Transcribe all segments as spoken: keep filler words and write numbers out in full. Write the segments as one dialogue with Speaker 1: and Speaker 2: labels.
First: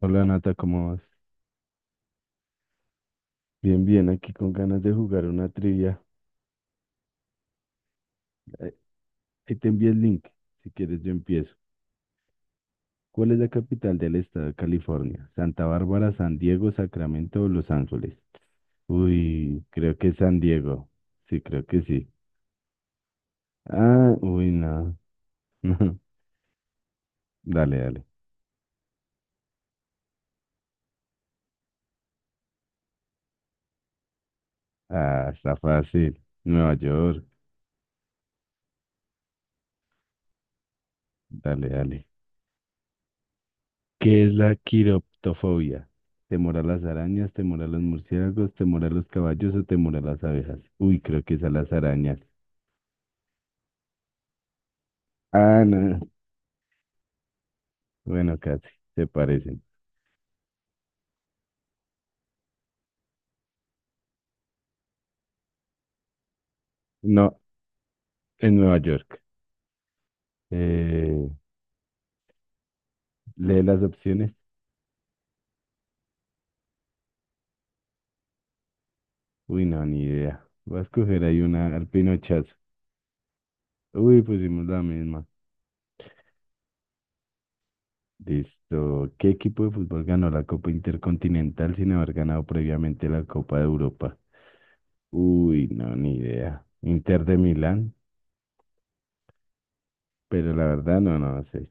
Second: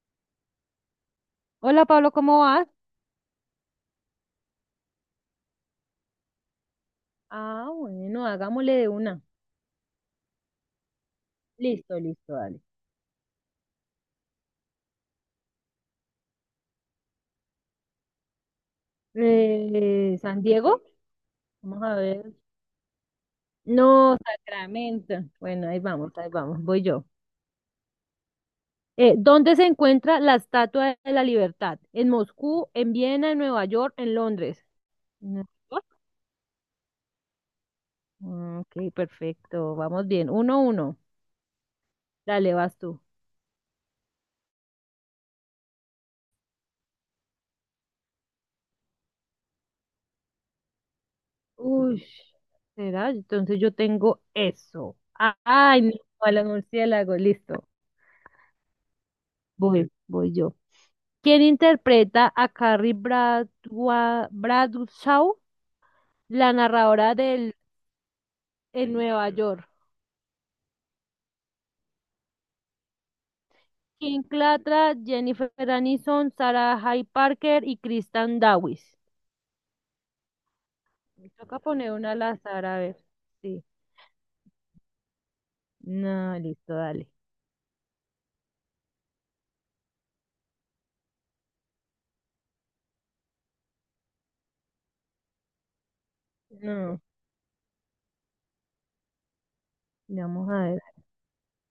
Speaker 1: Hola Nata, ¿cómo vas?
Speaker 2: Hola Pablo, ¿cómo vas?
Speaker 1: Bien, bien, aquí con ganas de jugar una trivia.
Speaker 2: Ah, bueno,
Speaker 1: Eh,
Speaker 2: hagámosle de una.
Speaker 1: Ahí te envío el link, si quieres yo empiezo.
Speaker 2: Listo, listo, dale.
Speaker 1: ¿Cuál es la capital del estado de California? ¿Santa Bárbara, San Diego, Sacramento o Los Ángeles? Uy, creo que es
Speaker 2: Eh,
Speaker 1: San
Speaker 2: ¿San Diego?
Speaker 1: Diego. Sí, creo que
Speaker 2: Vamos a
Speaker 1: sí.
Speaker 2: ver.
Speaker 1: Ah,
Speaker 2: No,
Speaker 1: uy, no.
Speaker 2: Sacramento. Bueno, ahí
Speaker 1: No,
Speaker 2: vamos, ahí vamos, voy yo.
Speaker 1: dale, dale.
Speaker 2: Eh, ¿dónde se encuentra la Estatua de la Libertad? ¿En Moscú, en Viena, en Nueva York, en Londres?
Speaker 1: Ah,
Speaker 2: No.
Speaker 1: está fácil. Nueva York.
Speaker 2: Mm, Ok, perfecto, vamos bien. Uno, uno.
Speaker 1: Dale, dale.
Speaker 2: Dale, vas tú.
Speaker 1: ¿Qué es la quiroptofobia? ¿Temor a las arañas, temor a los murciélagos, temor a los caballos o temor a las abejas? Uy, creo que es a las
Speaker 2: Uy,
Speaker 1: arañas.
Speaker 2: ¿será? Entonces yo tengo eso. Ah,
Speaker 1: Ah,
Speaker 2: ay, no,
Speaker 1: no.
Speaker 2: a los murciélagos, listo.
Speaker 1: Bueno, casi, se parecen.
Speaker 2: Voy, voy yo. Quien interpreta a Carrie Bradwa- Bradshaw, la narradora
Speaker 1: No,
Speaker 2: del
Speaker 1: en Nueva
Speaker 2: en
Speaker 1: York.
Speaker 2: Nueva York.
Speaker 1: Eh, lee las
Speaker 2: Kim
Speaker 1: opciones.
Speaker 2: Clatra, Jennifer Aniston, Sarah J. Parker y Kristen Davis.
Speaker 1: Uy, no, ni idea. Voy a escoger
Speaker 2: Me
Speaker 1: ahí
Speaker 2: toca
Speaker 1: una al
Speaker 2: poner una al
Speaker 1: pinochazo.
Speaker 2: azar, a ver. Sí.
Speaker 1: Uy, pusimos la misma.
Speaker 2: No, listo, dale.
Speaker 1: Listo. ¿Qué equipo de fútbol ganó la Copa Intercontinental sin haber ganado previamente la Copa de Europa? Uy, no, ni idea.
Speaker 2: No,
Speaker 1: Inter de Milán.
Speaker 2: vamos
Speaker 1: Pero
Speaker 2: a
Speaker 1: la
Speaker 2: ver.
Speaker 1: verdad, no, no sé.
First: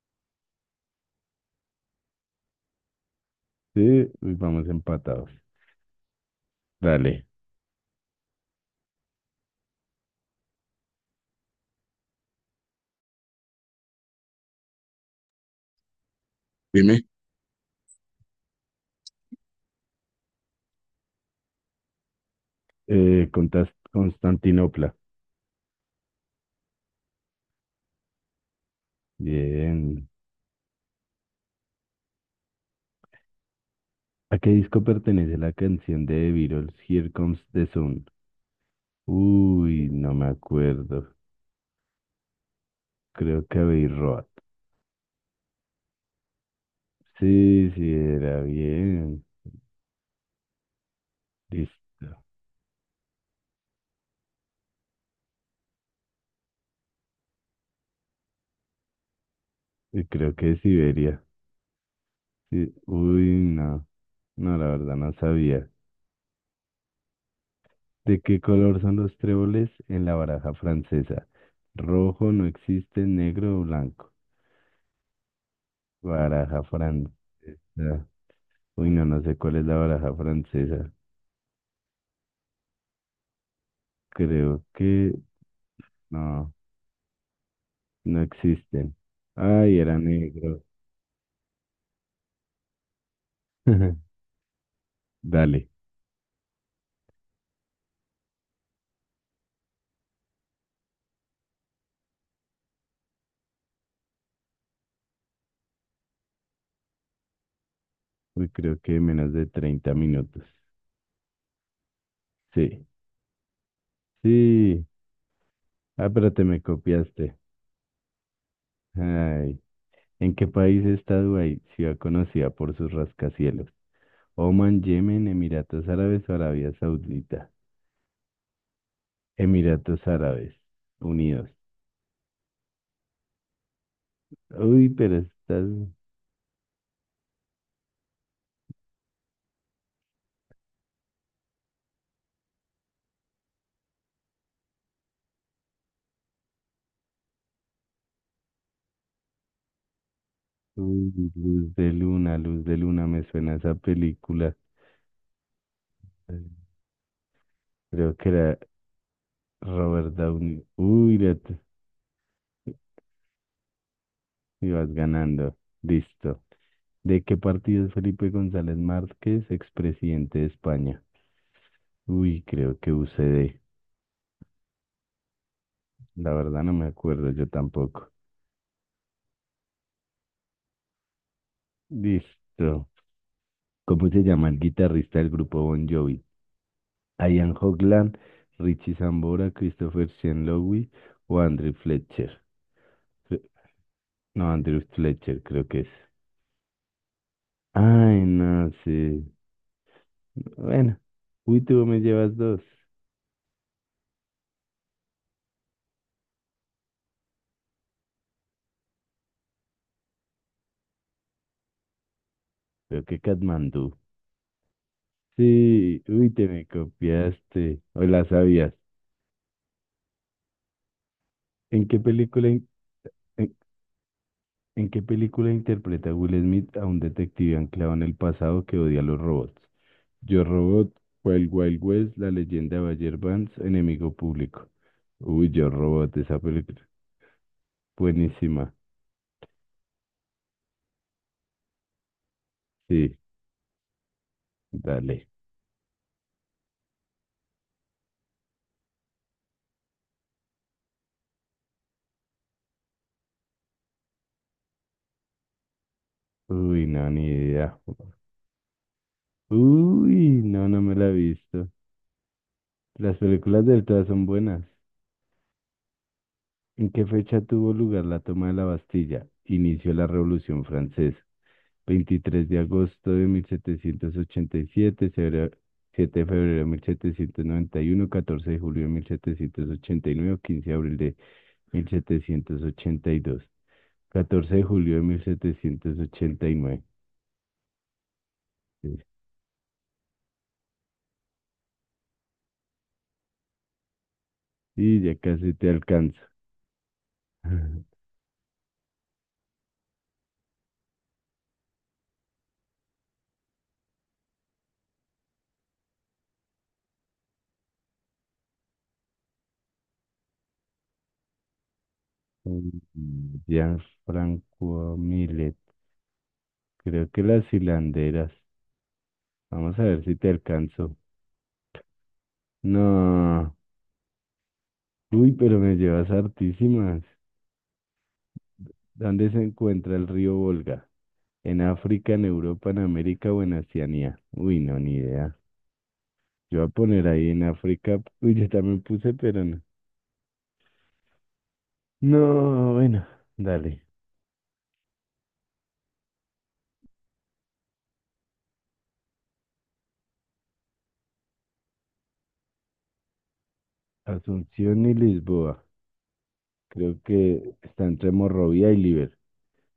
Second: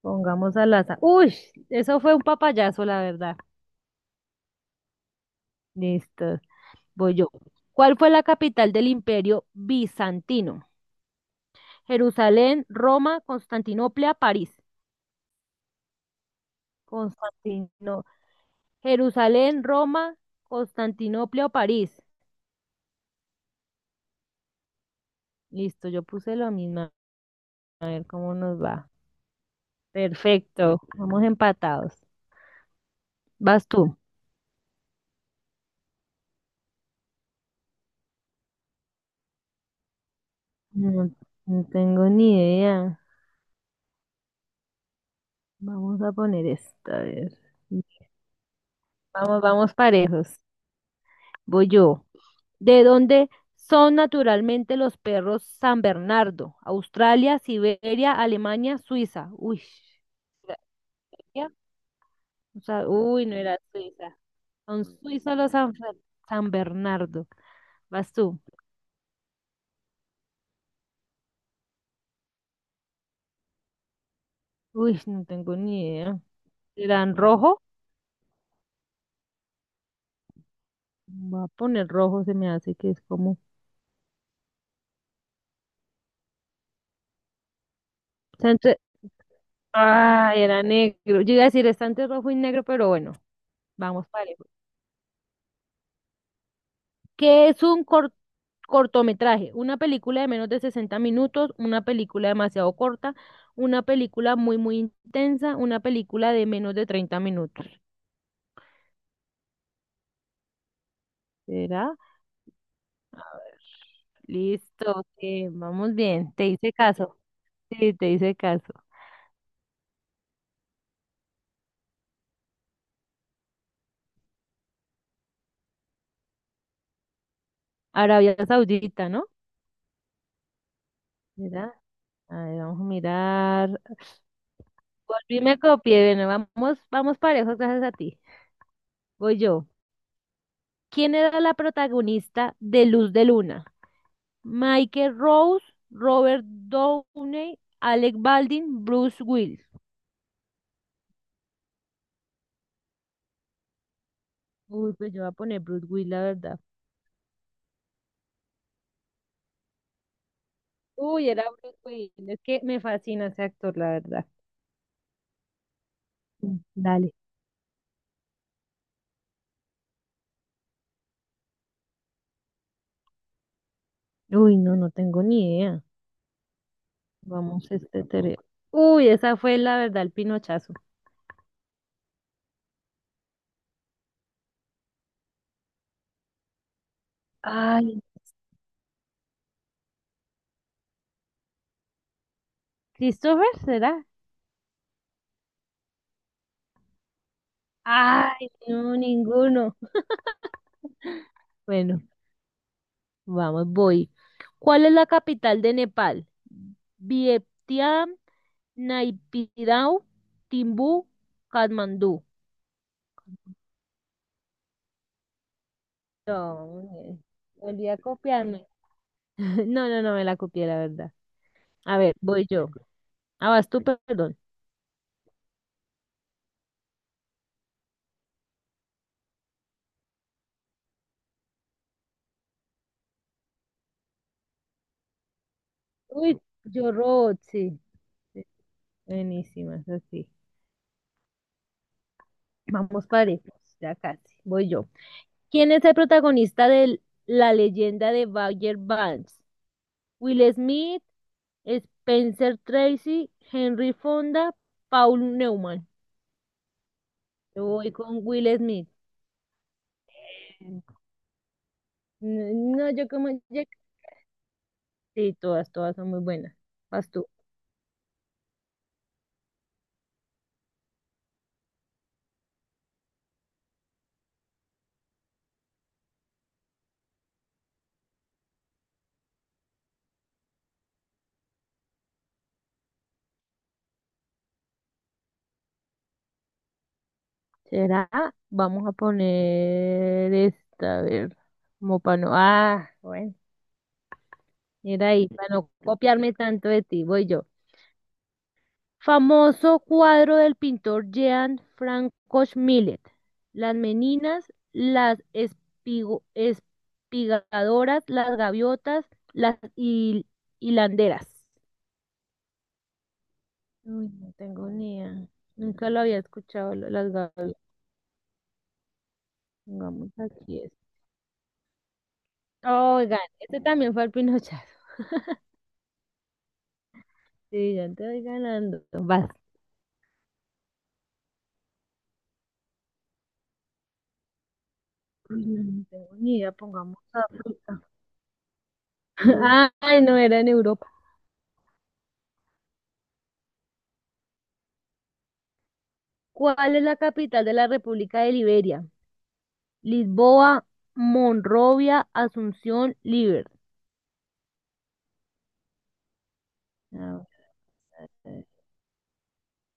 Speaker 2: Pongamos al azar. Uy, eso fue un papayazo, la verdad.
Speaker 1: Sí, uy, vamos empatados.
Speaker 2: Listo, voy
Speaker 1: Dale.
Speaker 2: yo. ¿Cuál fue la capital del Imperio Bizantino? Jerusalén, Roma, Constantinopla, París. Constantino, Jerusalén, Roma, Constantinopla o París.
Speaker 1: Eh, contas- Constantinopla.
Speaker 2: Listo, yo puse lo mismo. A ver cómo nos va.
Speaker 1: Bien.
Speaker 2: Perfecto, vamos empatados. Vas tú.
Speaker 1: ¿A qué disco pertenece la canción de The Beatles, Here Comes the Sun? Uy, no me acuerdo.
Speaker 2: No, no tengo ni idea.
Speaker 1: Creo que Abbey Road.
Speaker 2: Vamos a poner esta, a ver.
Speaker 1: Sí, sí, era bien.
Speaker 2: Vamos, vamos parejos.
Speaker 1: Lis-
Speaker 2: Voy yo. ¿De dónde son naturalmente los perros San Bernardo? Australia, Siberia, Alemania, Suiza. Uy.
Speaker 1: eh, Creo que Siberia.
Speaker 2: ¿Siberia? O
Speaker 1: Sí.
Speaker 2: sea, uy, no
Speaker 1: Uy,
Speaker 2: era
Speaker 1: no.
Speaker 2: Suiza.
Speaker 1: No, la
Speaker 2: Son
Speaker 1: verdad, no
Speaker 2: suizos los
Speaker 1: sabía.
Speaker 2: San, Fer- San Bernardo. Vas
Speaker 1: ¿De
Speaker 2: tú.
Speaker 1: qué color son los tréboles en la baraja francesa? Rojo no existe, negro o blanco.
Speaker 2: Uy, no tengo ni idea.
Speaker 1: Baraja francesa.
Speaker 2: ¿Eran rojo?
Speaker 1: Uy, no, no sé cuál es la baraja francesa.
Speaker 2: Voy a poner rojo, se me hace que es como.
Speaker 1: Creo que no, no
Speaker 2: Está entre...
Speaker 1: existen. Ay, era
Speaker 2: Ah, era
Speaker 1: negro.
Speaker 2: negro. Yo iba a decir, está entre rojo y negro, pero bueno, vamos parejo.
Speaker 1: Dale.
Speaker 2: ¿Qué es un cor- cortometraje? Una película de menos de sesenta minutos, una película demasiado corta, una película muy, muy intensa, una película de menos de treinta minutos.
Speaker 1: Uy, creo que menos de treinta minutos.
Speaker 2: ¿Será?
Speaker 1: Sí, sí.
Speaker 2: Listo, ok, vamos
Speaker 1: Ah, pero
Speaker 2: bien.
Speaker 1: te
Speaker 2: Te
Speaker 1: me
Speaker 2: hice caso.
Speaker 1: copiaste.
Speaker 2: Sí, te hice caso.
Speaker 1: Ay. ¿En qué país está Dubái, ciudad conocida por sus rascacielos? Oman, Yemen, Emiratos Árabes o Arabia Saudita.
Speaker 2: Arabia Saudita, ¿no?
Speaker 1: Emiratos Árabes Unidos.
Speaker 2: Mira, a ver, vamos a mirar.
Speaker 1: Uy, pero
Speaker 2: Volví, y me
Speaker 1: estás.
Speaker 2: copié. Bueno, vamos, vamos parejos, gracias a ti. Voy yo. ¿Quién era la protagonista de Luz de Luna? Michael Rose, Robert Downey, Alec Baldwin, Bruce Willis.
Speaker 1: Uy, Luz de Luna, Luz de Luna, me suena esa película.
Speaker 2: Uy, pues yo voy a poner Bruce Willis, la verdad.
Speaker 1: Creo que era Robert Downey. Uy,
Speaker 2: Uy,
Speaker 1: ya
Speaker 2: era
Speaker 1: te-
Speaker 2: Bruce Willis. Es que me fascina ese actor, la verdad.
Speaker 1: ibas ganando. Listo.
Speaker 2: Mm, dale.
Speaker 1: ¿De qué partido es Felipe González Márquez, expresidente de España? Uy, creo que U C D.
Speaker 2: Uy, no, no tengo ni idea.
Speaker 1: La verdad no me acuerdo, yo
Speaker 2: Vamos, este,
Speaker 1: tampoco.
Speaker 2: tere- uy, esa fue la verdad, el pinochazo.
Speaker 1: Listo. ¿Cómo se llama el guitarrista del grupo Bon Jovi? Ian
Speaker 2: Ay,
Speaker 1: Hogland, Richie Sambora, Christopher Sean Lowe o Andrew Fletcher. Cre-
Speaker 2: ¿Christopher será?
Speaker 1: No, Andrew Fletcher creo que es. Ay,
Speaker 2: Ay,
Speaker 1: no,
Speaker 2: no,
Speaker 1: sí.
Speaker 2: ninguno.
Speaker 1: Bueno, uy, tú me
Speaker 2: Bueno,
Speaker 1: llevas dos.
Speaker 2: vamos, voy. ¿Cuál es la capital de Nepal? Vientiane, Naypyidaw, Timbú, Katmandú.
Speaker 1: Pero qué Katmandú. Sí, uy, te
Speaker 2: No,
Speaker 1: me
Speaker 2: hombre,
Speaker 1: copiaste.
Speaker 2: volví a
Speaker 1: O la
Speaker 2: copiarme.
Speaker 1: sabías.
Speaker 2: No, no, no me la copié, la verdad.
Speaker 1: ¿En
Speaker 2: A
Speaker 1: qué
Speaker 2: ver, voy
Speaker 1: película, in-
Speaker 2: yo. Ah,
Speaker 1: en,
Speaker 2: vas tú, perdón.
Speaker 1: ¿en qué película interpreta Will Smith a un detective anclado en el pasado que odia a los robots? Yo Robot, Wild Wild West, La leyenda de Bayer Vance, Enemigo Público. Uy, Yo Robot, esa
Speaker 2: Uy,
Speaker 1: película.
Speaker 2: yo robot, sí. Sí,
Speaker 1: Buenísima.
Speaker 2: buenísimas, así. Vamos
Speaker 1: Sí,
Speaker 2: parejos, ya casi. Voy yo.
Speaker 1: dale.
Speaker 2: ¿Quién es el protagonista de La leyenda de Bagger Vance? Will Smith, Spencer Tracy, Henry Fonda, Paul Newman.
Speaker 1: Uy, no, ni
Speaker 2: Yo
Speaker 1: idea.
Speaker 2: voy con Will Smith.
Speaker 1: Uy, no, no me la he visto.
Speaker 2: No, yo
Speaker 1: Las
Speaker 2: como
Speaker 1: películas
Speaker 2: ya...
Speaker 1: del T O A son buenas.
Speaker 2: sí, todas, todas son muy buenas.
Speaker 1: ¿En qué
Speaker 2: Vas tú.
Speaker 1: fecha tuvo lugar la toma de la Bastilla? Inició la Revolución Francesa. veintitrés de agosto de mil setecientos ochenta y siete, febrero- siete de febrero de mil setecientos noventa y uno, catorce de julio de mil setecientos ochenta y nueve, quince de abril de mil setecientos ochenta y dos, catorce de julio de mil setecientos ochenta y nueve.
Speaker 2: ¿Será? Vamos
Speaker 1: Y
Speaker 2: a
Speaker 1: nueve.
Speaker 2: poner esta, a ver, como para no, ah, bueno,
Speaker 1: Y
Speaker 2: mira
Speaker 1: ya
Speaker 2: ahí, para
Speaker 1: casi te
Speaker 2: no
Speaker 1: alcanzo.
Speaker 2: copiarme tanto de ti, voy yo. Famoso cuadro del pintor Jean Francois Millet. Las meninas, las espigo- espigadoras, las gaviotas, las hil- hilanderas.
Speaker 1: Ya
Speaker 2: Uy, no tengo
Speaker 1: Franco
Speaker 2: ni idea.
Speaker 1: Millet,
Speaker 2: Nunca lo había escuchado, lo-
Speaker 1: creo
Speaker 2: las
Speaker 1: que las
Speaker 2: gaviotas.
Speaker 1: hilanderas. Vamos a ver
Speaker 2: Pongamos
Speaker 1: si te
Speaker 2: aquí esto.
Speaker 1: alcanzo.
Speaker 2: Oigan,
Speaker 1: No.
Speaker 2: este también fue el pinochazo.
Speaker 1: Uy, pero me llevas hartísimas.
Speaker 2: Sí, ya te voy ganando. Vas.
Speaker 1: ¿Dónde se encuentra el río Volga? ¿En África, en Europa, en América o en Oceanía? Uy, no, ni idea.
Speaker 2: Uy, no, no tengo ni idea,
Speaker 1: Yo voy a
Speaker 2: pongamos
Speaker 1: poner ahí en
Speaker 2: África.
Speaker 1: África. Uy, yo también puse, pero no.
Speaker 2: Ay, no, era en Europa.
Speaker 1: No, bueno, dale.
Speaker 2: ¿Cuál es la capital de la República de Liberia? Lisboa, Monrovia, Asunción, Liber.
Speaker 1: Asunción y Lisboa. Creo
Speaker 2: A
Speaker 1: que está entre
Speaker 2: ver,
Speaker 1: Monrovia y Liver.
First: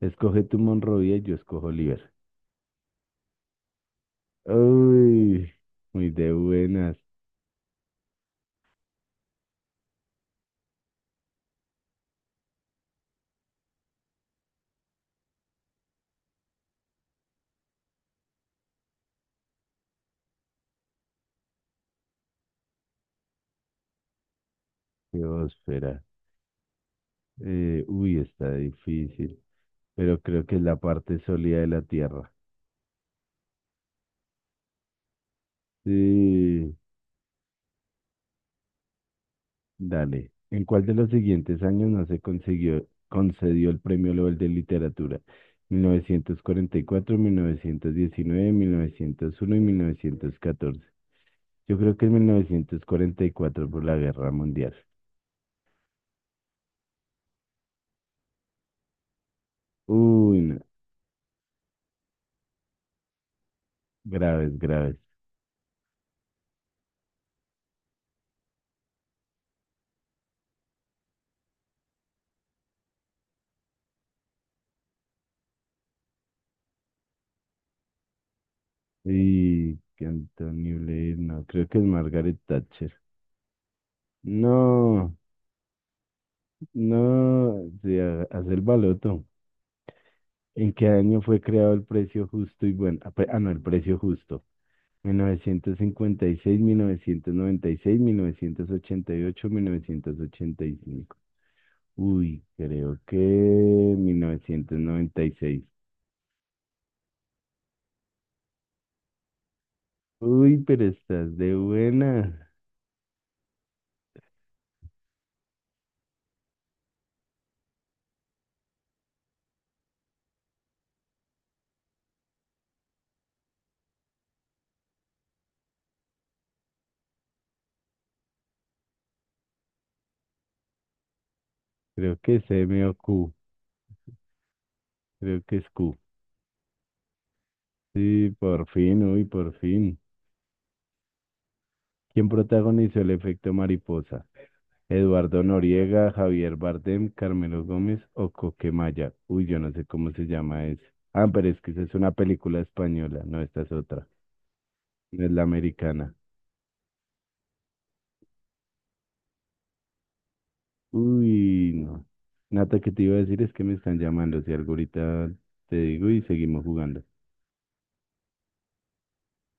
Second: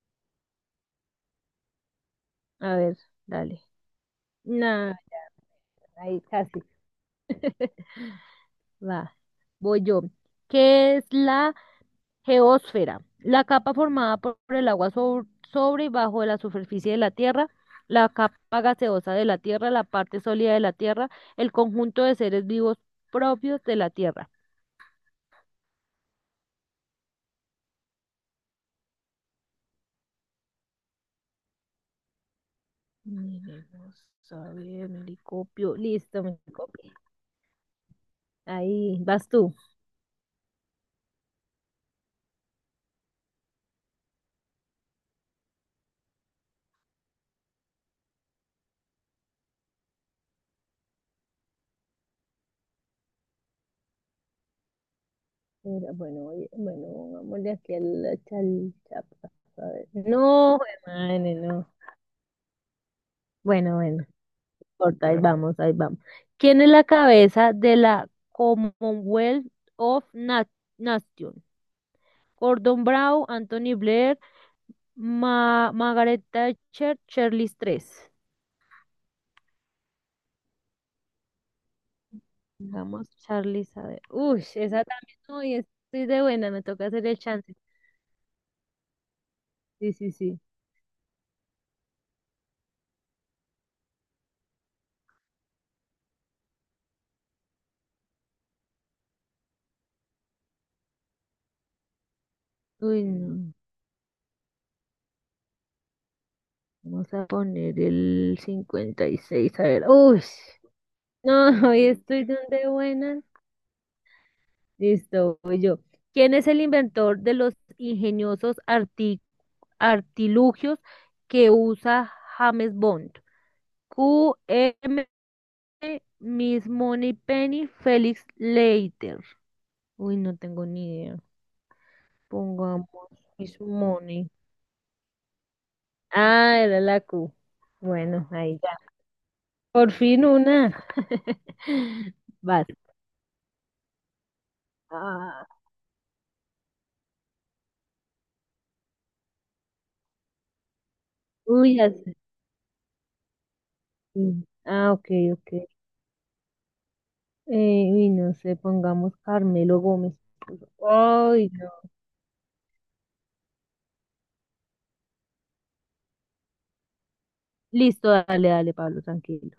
Speaker 1: Escoge tu Monrovia y yo escojo Liver.
Speaker 2: a ver, dale. Nah,
Speaker 1: Uy, muy
Speaker 2: ahí
Speaker 1: de
Speaker 2: casi.
Speaker 1: buenas.
Speaker 2: Va, voy yo. ¿Qué es la geósfera? La capa formada por por el agua sob- sobre y bajo de la superficie de la Tierra, la capa gaseosa de la Tierra, la parte sólida de la Tierra, el conjunto de seres vivos propios de la Tierra.
Speaker 1: Qué óspera. Eh, uy, está difícil. Pero creo que es la parte sólida de la Tierra.
Speaker 2: Miremos, a ver, Mericopio. Listo,
Speaker 1: Sí,
Speaker 2: Mericopio. Ahí vas tú.
Speaker 1: dale. ¿En cuál de los siguientes años no se consiguió, concedió el Premio Nobel de Literatura? Mil novecientos cuarenta y cuatro, mil mil mil novecientos novecientos novecientos diecinueve uno y mil novecientos catorce. Yo creo que es mil novecientos cuarenta y cuatro por la Guerra Mundial.
Speaker 2: Era, bueno, oye, bueno, pongámosle aquí al la chalchapa. A ver.
Speaker 1: Uy,
Speaker 2: No,
Speaker 1: no,
Speaker 2: hermano, no. Bueno, bueno,
Speaker 1: graves,
Speaker 2: no
Speaker 1: graves.
Speaker 2: importa, ahí vamos, ahí vamos. ¿Quién es la cabeza de la Commonwealth of Na- Nations? Gordon Brown, Anthony Blair, Ma- Margaret Thatcher, Charles tercero.
Speaker 1: Y que Antonio Blair, no, creo que es Margaret Thatcher.
Speaker 2: Vamos, Charles, a ver. Uy, esa
Speaker 1: No,
Speaker 2: también, uy, estoy de buena, me toca hacer el chance.
Speaker 1: no, se ha- hace el baloto.
Speaker 2: Sí, sí, sí.
Speaker 1: ¿En qué año fue creado el precio justo y bueno? Ah, pre- ah, no, el precio justo. mil novecientos cincuenta y seis, mil novecientos noventa y seis, mil novecientos ochenta y ocho, mil novecientos ochenta y cinco. Uy, creo
Speaker 2: Uy,
Speaker 1: que
Speaker 2: no.
Speaker 1: mil novecientos noventa y seis.
Speaker 2: Vamos a poner el cincuenta y seis. A ver. Uy,
Speaker 1: Uy, pero estás
Speaker 2: no,
Speaker 1: de
Speaker 2: hoy estoy
Speaker 1: buena.
Speaker 2: donde buena. Listo, voy yo. ¿Quién es el inventor de los ingeniosos arti- artilugios que usa James Bond? Q, M, Miss Moneypenny, Felix Leiter. Uy, no tengo ni idea.
Speaker 1: Creo que es M o
Speaker 2: Pongamos
Speaker 1: Q.
Speaker 2: Miss Money.
Speaker 1: Creo que es Q.
Speaker 2: Ah, era la Q. Bueno,
Speaker 1: Sí,
Speaker 2: ahí
Speaker 1: por
Speaker 2: ya.
Speaker 1: fin, uy, por
Speaker 2: Por
Speaker 1: fin.
Speaker 2: fin una.
Speaker 1: ¿Quién
Speaker 2: Vas.
Speaker 1: protagonizó el efecto mariposa? Eduardo
Speaker 2: Ah,
Speaker 1: Noriega, Javier Bardem, Carmelo Gómez o Coquemaya. Uy, yo no sé cómo se llama eso. Ah, pero es que
Speaker 2: uy,
Speaker 1: esa es una
Speaker 2: así.
Speaker 1: película española, no, esta es otra.
Speaker 2: Ah, ok,
Speaker 1: No es la
Speaker 2: ok.
Speaker 1: americana.
Speaker 2: Eh, uy, no sé, pongamos Carmelo Gómez. Ay,
Speaker 1: Uy,
Speaker 2: no.
Speaker 1: no. Nata, que te iba a decir es que me están llamando, si algo ahorita te digo y seguimos jugando.
Speaker 2: Listo, dale, dale, Pablo, tranquilo.